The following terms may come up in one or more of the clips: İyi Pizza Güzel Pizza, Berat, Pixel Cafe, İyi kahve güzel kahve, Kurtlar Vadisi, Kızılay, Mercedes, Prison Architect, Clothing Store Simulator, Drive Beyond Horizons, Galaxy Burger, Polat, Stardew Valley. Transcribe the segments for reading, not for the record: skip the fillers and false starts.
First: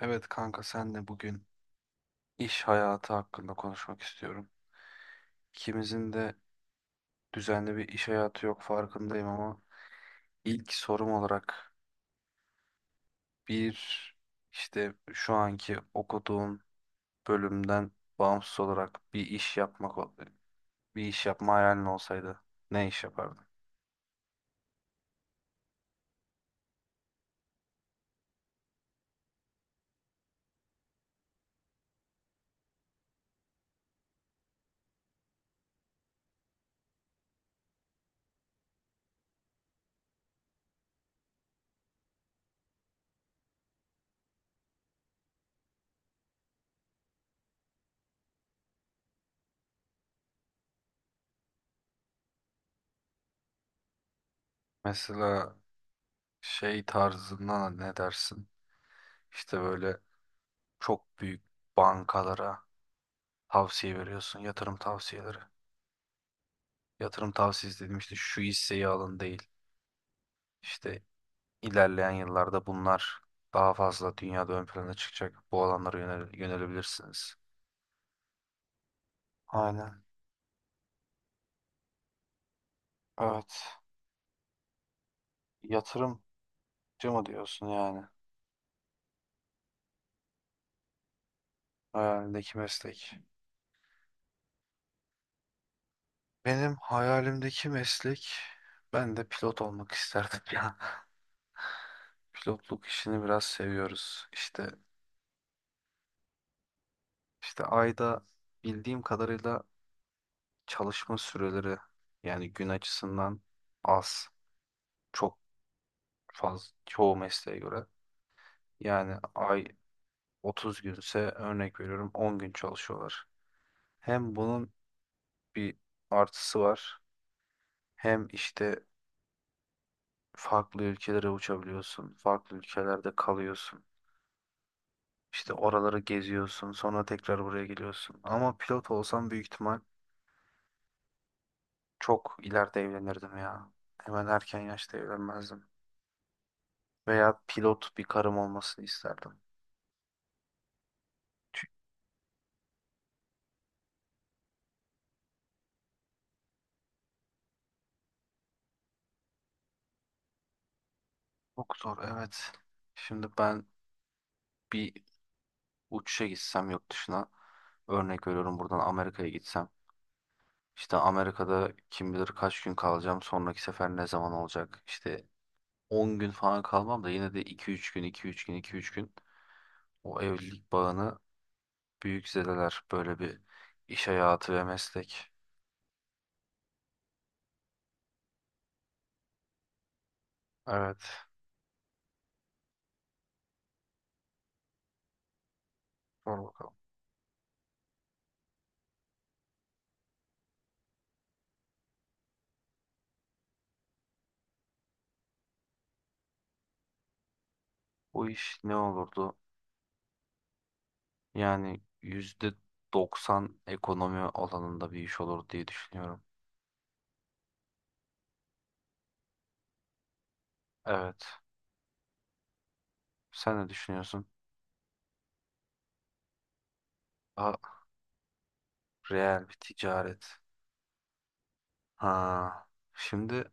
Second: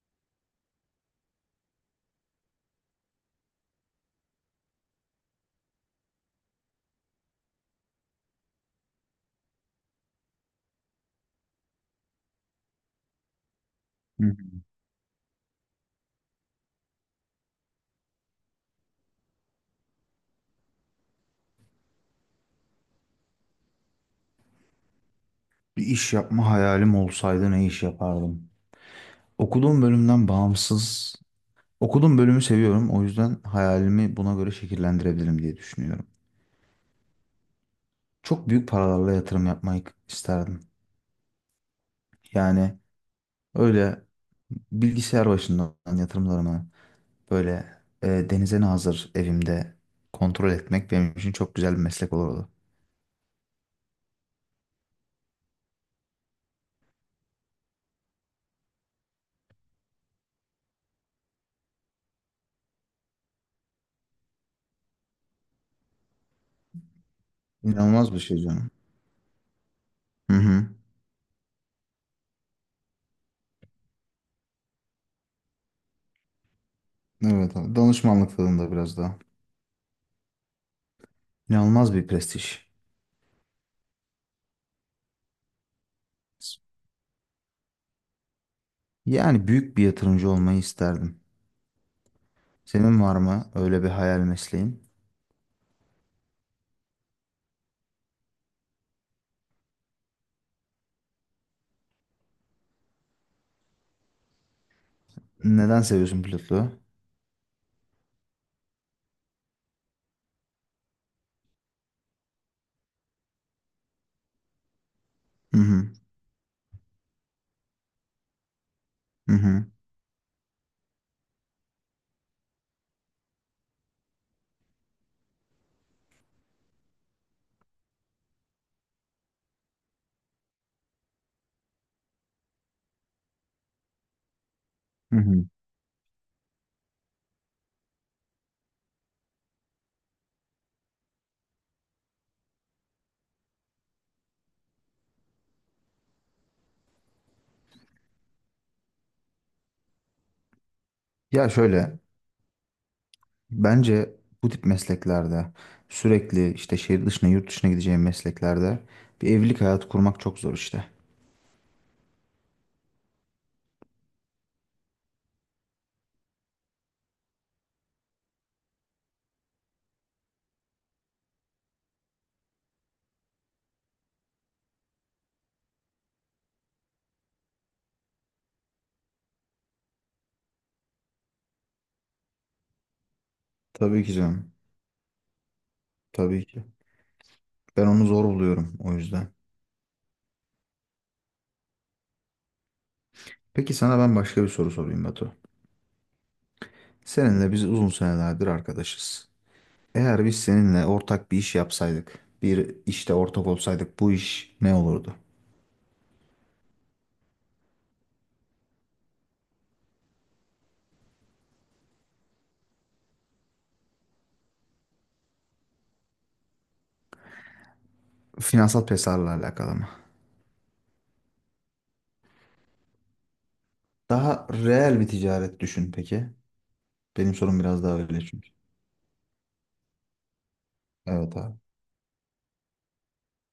Evet kanka senle bugün iş hayatı hakkında konuşmak istiyorum. İkimizin de düzenli bir iş hayatı yok farkındayım ama ilk sorum olarak bir Hı hı. işte şu anki okuduğun bölümden bağımsız olarak bir iş yapma hayalin olsaydı ne iş yapardın? Bir iş yapma hayalim olsaydı ne iş yapardım? Okuduğum bölümden bağımsız, okuduğum bölümü seviyorum. O yüzden hayalimi buna göre şekillendirebilirim diye düşünüyorum. Çok büyük paralarla yatırım yapmayı isterdim. Yani öyle bilgisayar başından yatırımlarımı böyle denize nazır evimde kontrol etmek benim için çok güzel bir meslek olurdu. Mesela şey tarzından ne dersin? İşte böyle çok büyük bankalara tavsiye veriyorsun, yatırım tavsiyeleri. Yatırım tavsiyesi dedim, İnanılmaz işte bir şey şu canım. hisseyi alın değil. Hı hı. İşte ilerleyen yıllarda bunlar daha fazla dünyada ön plana çıkacak. Bu alanlara yönelebilirsiniz. Evet abi. Danışmanlık tadında biraz daha. Aynen. İnanılmaz bir prestij. Evet. Yatırımcı mı diyorsun yani? Yani büyük bir yatırımcı olmayı isterdim. Hayalindeki meslek. Senin var mı öyle bir hayal mesleğin? Benim hayalimdeki meslek, ben de pilot olmak isterdim ya. Pilotluk işini biraz seviyoruz. İşte Neden seviyorsun pilotluğu? işte ayda, bildiğim kadarıyla, çalışma süreleri yani gün açısından az. Çok Hı hı, fazla, çoğu mesleğe göre. Yani hı ay hı, 30 günse, örnek veriyorum, 10 gün çalışıyorlar. Hem bunun bir artısı var, hem işte farklı ülkelere uçabiliyorsun. Farklı ülkelerde kalıyorsun. hı hı. İşte oraları geziyorsun, sonra tekrar buraya geliyorsun. Ama pilot olsam büyük ihtimal çok ileride evlenirdim ya. Hemen erken yaşta evlenmezdim. Veya pilot bir karım olmasını isterdim. Ya Çünkü şöyle, bence bu tip mesleklerde sürekli işte şehir dışına, yurt dışına gideceğim mesleklerde bir evlilik hayatı kurmak çok zor işte. çok zor, evet. Şimdi ben bir uçuşa gitsem yurt dışına, örnek veriyorum buradan Amerika'ya gitsem, işte Amerika'da kim bilir kaç gün kalacağım, sonraki sefer ne zaman olacak, işte 10 gün falan kalmam da yine de 2-3 gün, 2-3 gün, 2-3 gün o evlilik bağını büyük zedeler, böyle bir Tabii iş ki canım, hayatı ve meslek. tabii ki. Ben onu zor buluyorum o yüzden. Evet, Peki sana ben başka bir soru sorayım Batu. sor bakalım. Seninle biz uzun senelerdir arkadaşız. Eğer biz seninle ortak bir iş yapsaydık, bir işte ortak olsaydık bu iş ne olurdu? Bu iş ne olurdu? Yani %90 ekonomi alanında bir iş olur diye düşünüyorum. Finansal pesarla alakalı mı? Evet. Sen ne düşünüyorsun? Daha reel bir ticaret düşün peki. Benim Daha sorum biraz daha öyle çünkü. reel bir ticaret. Evet abi. Ha, şimdi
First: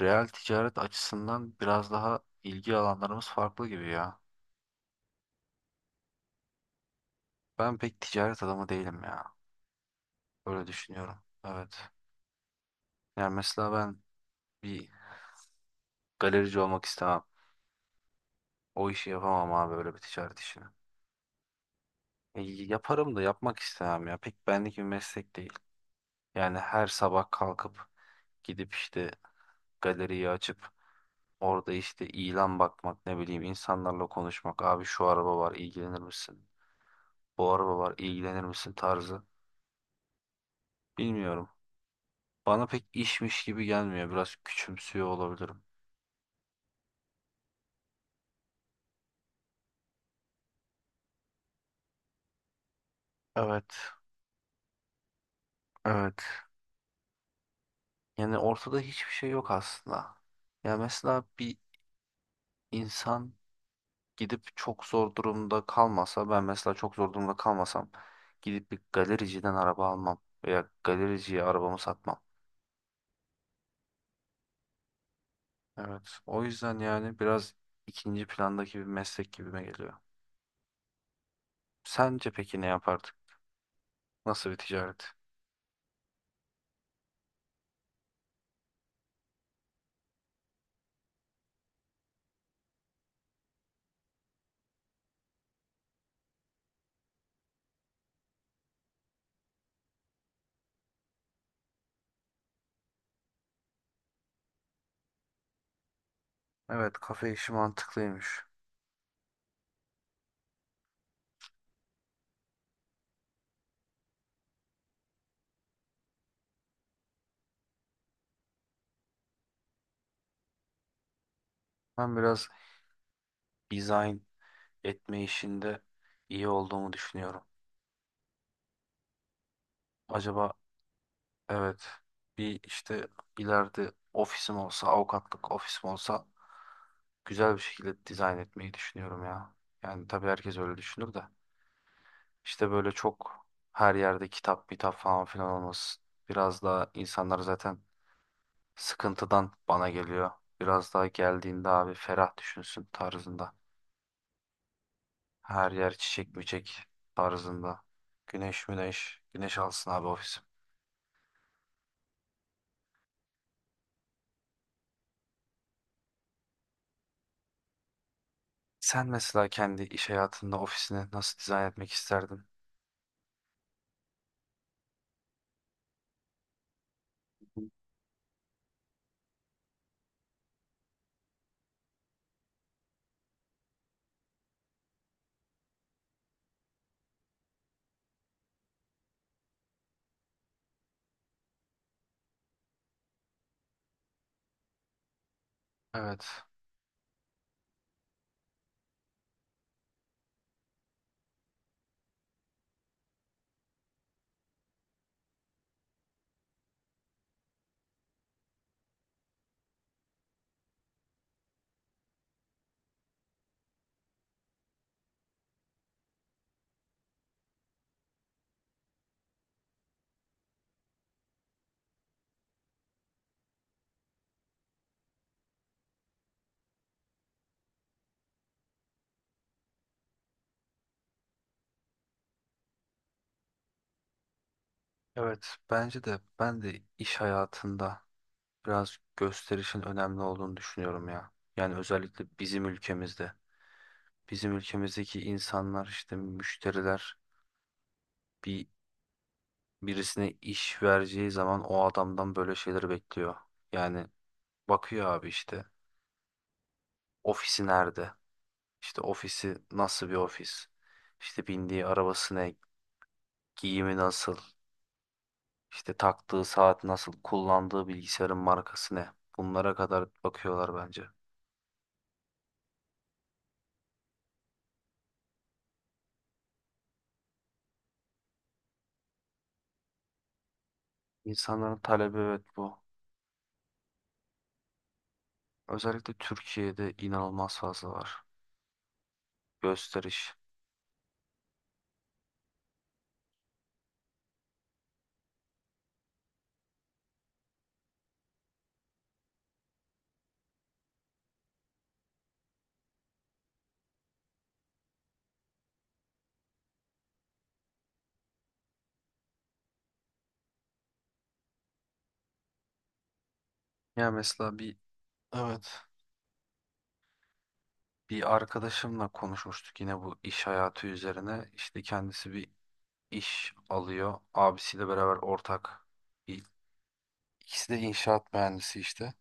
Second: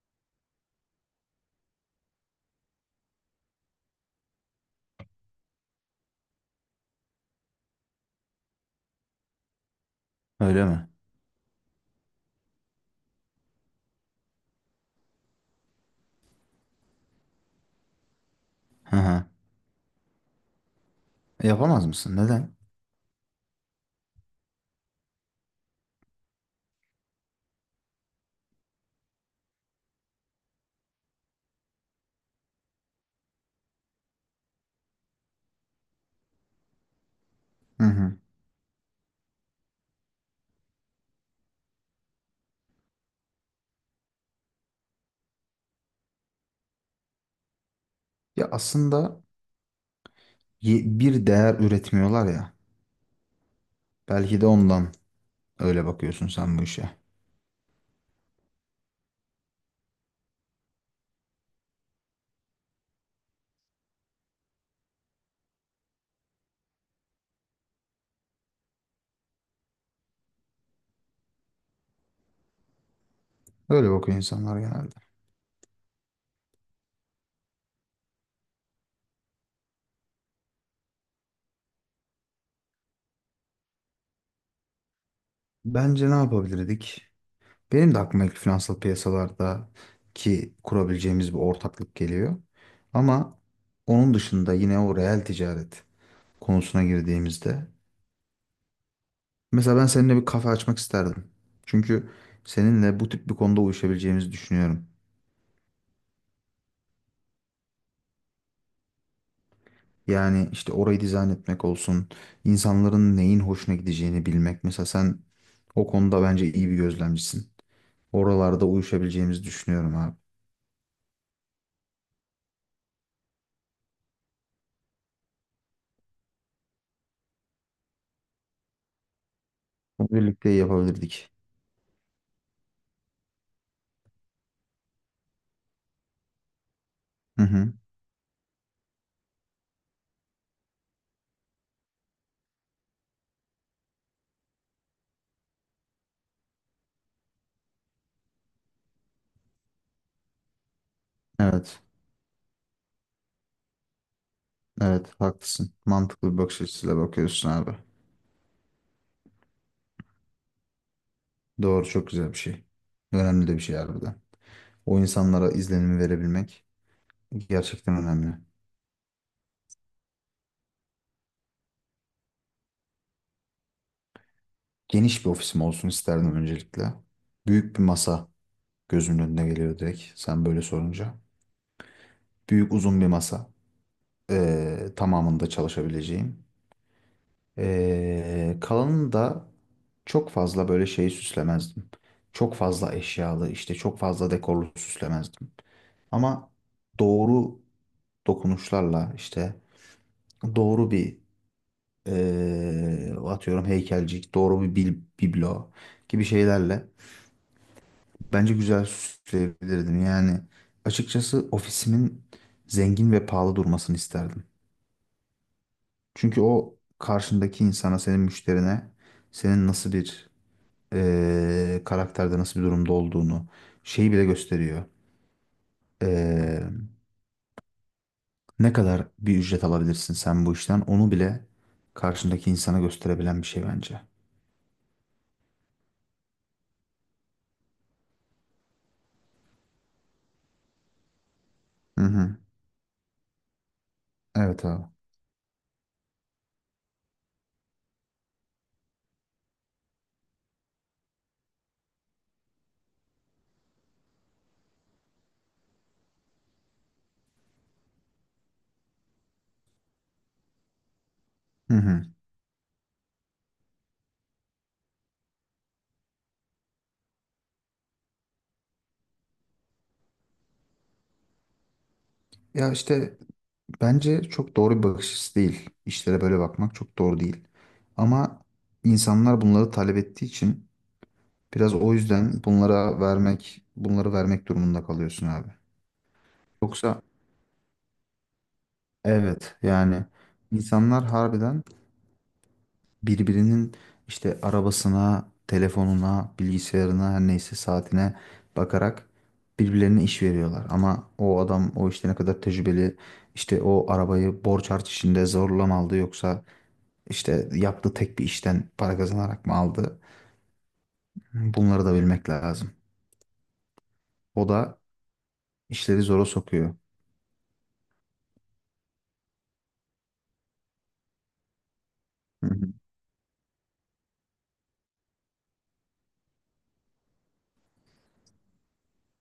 reel ticaret açısından biraz daha ilgi alanlarımız farklı gibi ya. Ben pek ticaret adamı değilim ya. Öyle Öyle mi? düşünüyorum. Evet. Yani mesela ben bir galerici olmak istemem. O Hı işi hı. yapamam abi, öyle bir ticaret işini. Yapamaz mısın? E, Neden? yaparım da yapmak istemem ya. Pek benlik bir meslek değil. Yani her sabah kalkıp gidip işte galeriyi açıp, orada işte ilan bakmak, ne bileyim, insanlarla konuşmak. Abi şu araba var ilgilenir misin? Bu araba Hı var hı. ilgilenir misin tarzı. Bilmiyorum. Bana pek işmiş gibi gelmiyor. Biraz küçümsüyor olabilirim. Ya aslında bir değer üretmiyorlar ya. Evet, Belki de ondan öyle evet. bakıyorsun sen bu işe. Yani ortada hiçbir şey yok aslında. Yani mesela bir insan gidip çok zor durumda kalmasa, ben mesela çok zor durumda kalmasam, gidip bir galericiden araba almam veya galericiye arabamı satmam. Öyle bakıyor insanlar genelde. Evet. O yüzden yani biraz ikinci plandaki bir meslek gibime geliyor. Sence peki ne yapardık? Nasıl bir ticaret? Bence ne yapabilirdik? Benim de aklıma ilk finansal piyasalarda ki kurabileceğimiz bir ortaklık geliyor. Ama onun dışında yine o reel ticaret konusuna girdiğimizde mesela ben seninle bir kafe açmak isterdim. Çünkü seninle bu tip bir konuda uyuşabileceğimizi düşünüyorum. Evet, kafe işi mantıklıymış. Yani işte orayı dizayn etmek olsun, insanların neyin hoşuna gideceğini bilmek. Mesela sen o konuda bence iyi bir gözlemcisin. Oralarda uyuşabileceğimizi düşünüyorum abi. Ben biraz dizayn etme işinde iyi olduğumu düşünüyorum. Bunu birlikte Acaba, yapabilirdik. evet, bir işte ileride ofisim olsa, avukatlık ofisim olsa, Hı güzel bir hı. şekilde dizayn etmeyi düşünüyorum ya. Yani tabii herkes öyle düşünür de. İşte böyle çok, her yerde kitap, kitap falan filan olması, biraz daha insanlar zaten sıkıntıdan bana geliyor. Biraz daha geldiğinde Evet. abi ferah düşünsün tarzında. Evet Her haklısın. yer Mantıklı çiçek bir bakış böcek açısıyla bakıyorsun abi. tarzında. Güneş müneş. Güneş alsın abi ofisim. Doğru çok güzel bir şey. Önemli de bir şey harbiden. O insanlara izlenimi verebilmek gerçekten önemli. Sen mesela kendi iş hayatında ofisini nasıl dizayn etmek isterdin? Geniş bir ofisim olsun isterdim öncelikle. Büyük bir masa gözümün önüne geliyor direkt sen böyle sorunca. Büyük uzun bir masa. Tamamında çalışabileceğim. Kalanını da çok fazla böyle şeyi süslemezdim. Çok fazla eşyalı işte çok fazla dekorlu süslemezdim. Evet. Ama doğru dokunuşlarla işte doğru bir atıyorum heykelcik, doğru bir biblo gibi şeylerle bence güzel süsleyebilirdim. Yani açıkçası ofisimin zengin ve pahalı durmasını isterdim. Çünkü o karşındaki insana, senin müşterine senin nasıl bir karakterde, nasıl bir durumda olduğunu şeyi bile gösteriyor. Ne kadar bir ücret alabilirsin sen bu işten onu bile karşındaki insana gösterebilen bir şey bence. Evet. Bence de ben de iş hayatında biraz gösterişin önemli olduğunu düşünüyorum ya. Yani Hı özellikle hı. bizim ülkemizde. Bizim Evet abi. ülkemizdeki insanlar, işte müşteriler, bir birisine iş vereceği zaman o adamdan böyle şeyleri bekliyor. Yani bakıyor abi, işte ofisi nerede? İşte ofisi nasıl bir ofis? İşte Hı bindiği hı. arabası ne? Giyimi nasıl? İşte taktığı saat nasıl? Kullandığı bilgisayarın markası ne? Bunlara kadar bakıyorlar bence. Ya işte bence çok doğru bir bakış açısı değil. İşlere böyle bakmak çok doğru değil. Ama insanlar bunları talep ettiği için biraz İnsanların o talebi yüzden evet bu. bunlara vermek, bunları vermek durumunda kalıyorsun abi. Özellikle Türkiye'de Yoksa inanılmaz fazla var. evet yani Gösteriş. insanlar harbiden birbirinin işte arabasına, telefonuna, bilgisayarına her neyse saatine bakarak birbirlerine iş veriyorlar. Ama o adam o işte ne kadar tecrübeli işte o arabayı borç harç içinde zorla mı aldı yoksa işte yaptığı tek bir işten para kazanarak mı aldı? Bunları da bilmek lazım. Ya O mesela da evet, işleri zora sokuyor. bir arkadaşımla konuşmuştuk yine bu iş hayatı üzerine. İşte kendisi Hı bir hı, iş alıyor. Abisiyle beraber ortak. İ- İkisi de inşaat mühendisi işte.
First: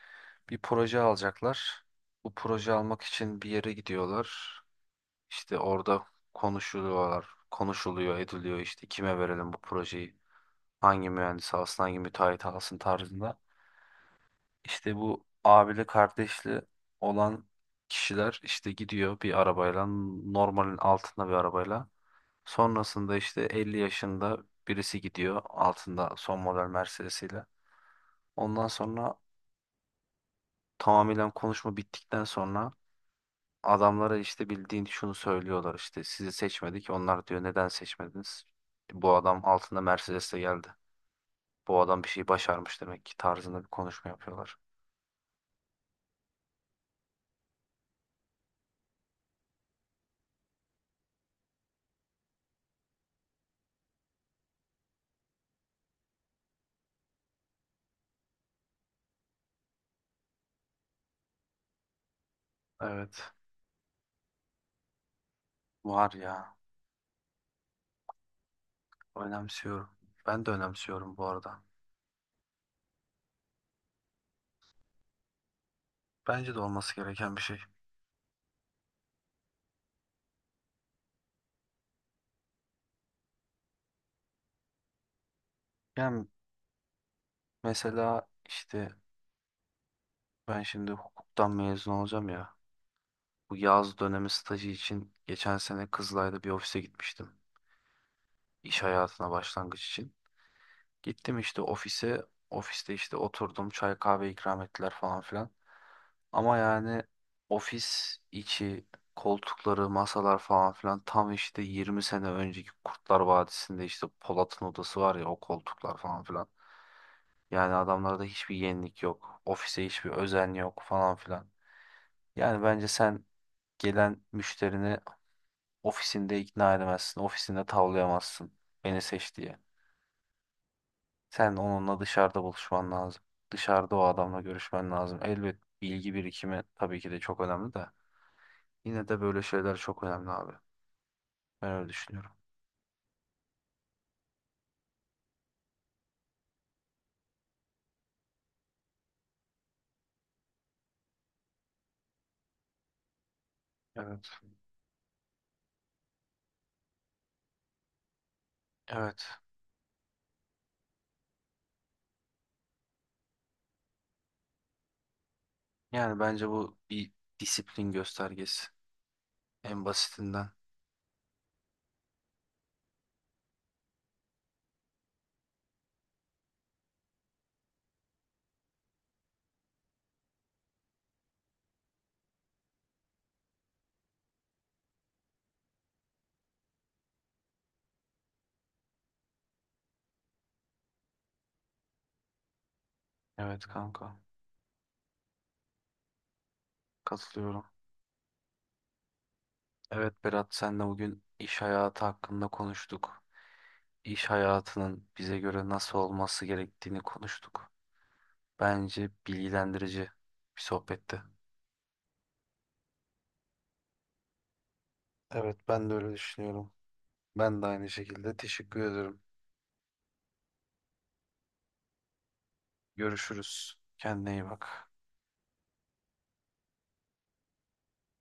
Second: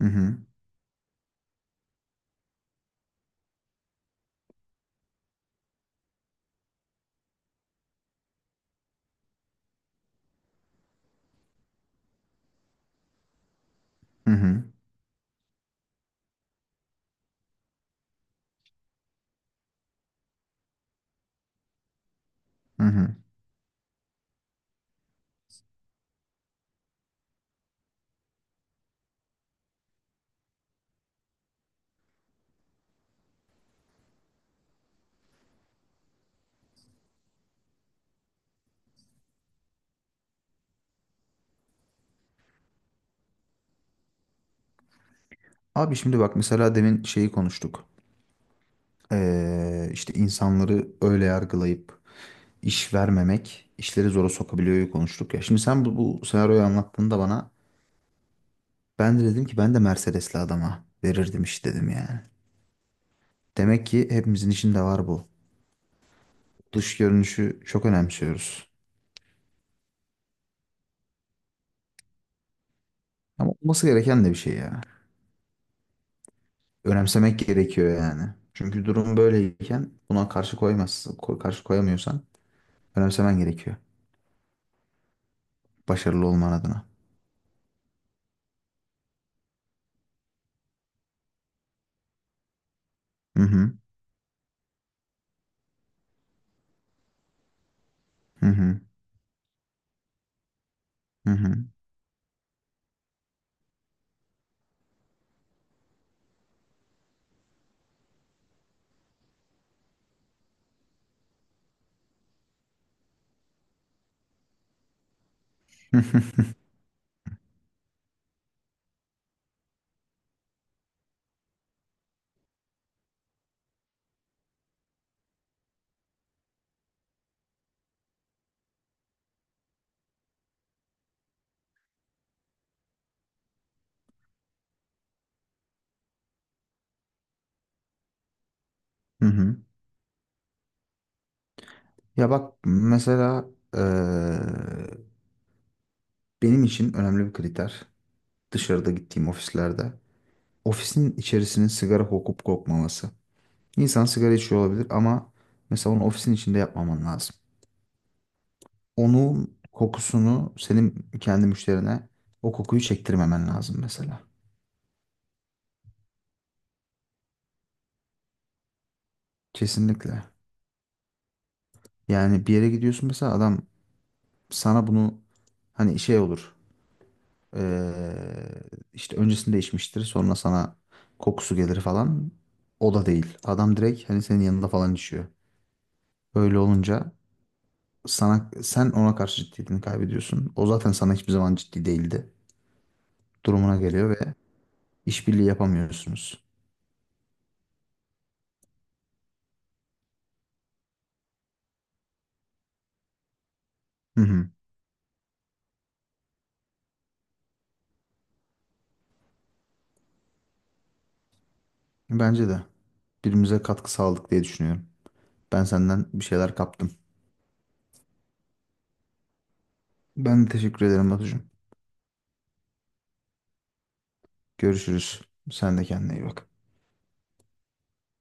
hı Bir proje alacaklar. Bu proje almak için bir yere gidiyorlar. İşte orada konuşuluyorlar. Konuşuluyor, ediliyor, işte kime verelim bu projeyi? Hangi mühendis alsın, hangi müteahhit alsın tarzında. hı, hı. İşte bu abili kardeşli olan kişiler işte gidiyor bir arabayla, normalin altında bir arabayla. Hı hı. Sonrasında işte 50 yaşında birisi gidiyor altında son model Mercedes'iyle. Ondan sonra, tamamen konuşma bittikten sonra, adamlara işte bildiğin şunu söylüyorlar, işte sizi seçmedik. Onlar diyor neden seçmediniz? Bu adam altında Mercedes'le geldi. Bu adam bir şey başarmış demek ki tarzında bir konuşma yapıyorlar. Abi şimdi bak mesela demin şeyi konuştuk. İşte insanları öyle yargılayıp iş vermemek işleri zora sokabiliyor konuştuk ya. Şimdi sen bu senaryoyu anlattığında bana ben de dedim ki ben de Mercedes'li adama verirdim iş dedim yani. Evet, Demek ki hepimizin içinde var bu. var ya, Dış görünüşü çok önemsiyoruz. önemsiyorum. Ben de önemsiyorum bu arada. Ama olması gereken de bir şey ya. Bence de olması gereken Önemsemek bir şey. gerekiyor yani. Çünkü durum böyleyken buna karşı koymazsın, karşı koyamıyorsan önemsemen gerekiyor. Yani Başarılı olman adına. mesela işte ben şimdi hukuktan mezun olacağım ya. Hı Bu hı, yaz dönemi stajı için geçen sene Kızılay'da bir ofise gitmiştim. hı hı, İş hayatına başlangıç için. hı Gittim işte hı, ofise. Ofiste işte oturdum. Çay kahve ikram ettiler falan filan. Ama yani ofis içi koltukları, masalar falan filan, tam işte 20 sene önceki Kurtlar Vadisi'nde işte Polat'ın odası var ya, o koltuklar hı falan hı. filan. Yani adamlarda hiçbir yenilik yok. Ofise hiçbir özen yok falan filan. Yani bence sen gelen müşterini ofisinde ikna edemezsin. Ofisinde tavlayamazsın. Beni seç diye. Sen onunla dışarıda buluşman lazım. Dışarıda o adamla görüşmen lazım. Elbet bilgi birikimi tabii ki de çok önemli de. Yine de Hı böyle hı. şeyler çok önemli abi. Ben öyle düşünüyorum. Ya bak mesela eee, benim için önemli bir kriter dışarıda gittiğim ofislerde ofisin içerisinin sigara kokup kokmaması. İnsan Evet. sigara içiyor olabilir ama mesela onu ofisin içinde yapmaman lazım. Evet. Onun kokusunu senin kendi müşterine o kokuyu çektirmemen lazım mesela. Yani bence bu bir disiplin göstergesi. En Kesinlikle. basitinden. Yani bir yere gidiyorsun mesela adam sana bunu hani şey olur, eee, işte öncesinde içmiştir sonra sana kokusu gelir falan. O da değil. Adam direkt hani senin yanında falan içiyor. Öyle olunca sana sen ona karşı ciddiyetini kaybediyorsun. O zaten sana hiçbir zaman ciddi değildi. Evet Durumuna geliyor kanka. ve işbirliği yapamıyorsunuz. Katılıyorum. Evet Berat, senle bugün iş hayatı hakkında konuştuk. Hı İş hı. hayatının bize göre nasıl olması gerektiğini konuştuk. Bence bilgilendirici bir sohbetti. Bence de birbirimize katkı sağladık diye düşünüyorum. Evet, Ben ben de senden öyle bir şeyler düşünüyorum. kaptım. Ben de aynı şekilde teşekkür ederim. Ben de teşekkür ederim Batucuğum. Görüşürüz. Kendine iyi bak. Görüşürüz. Sen de kendine iyi bak.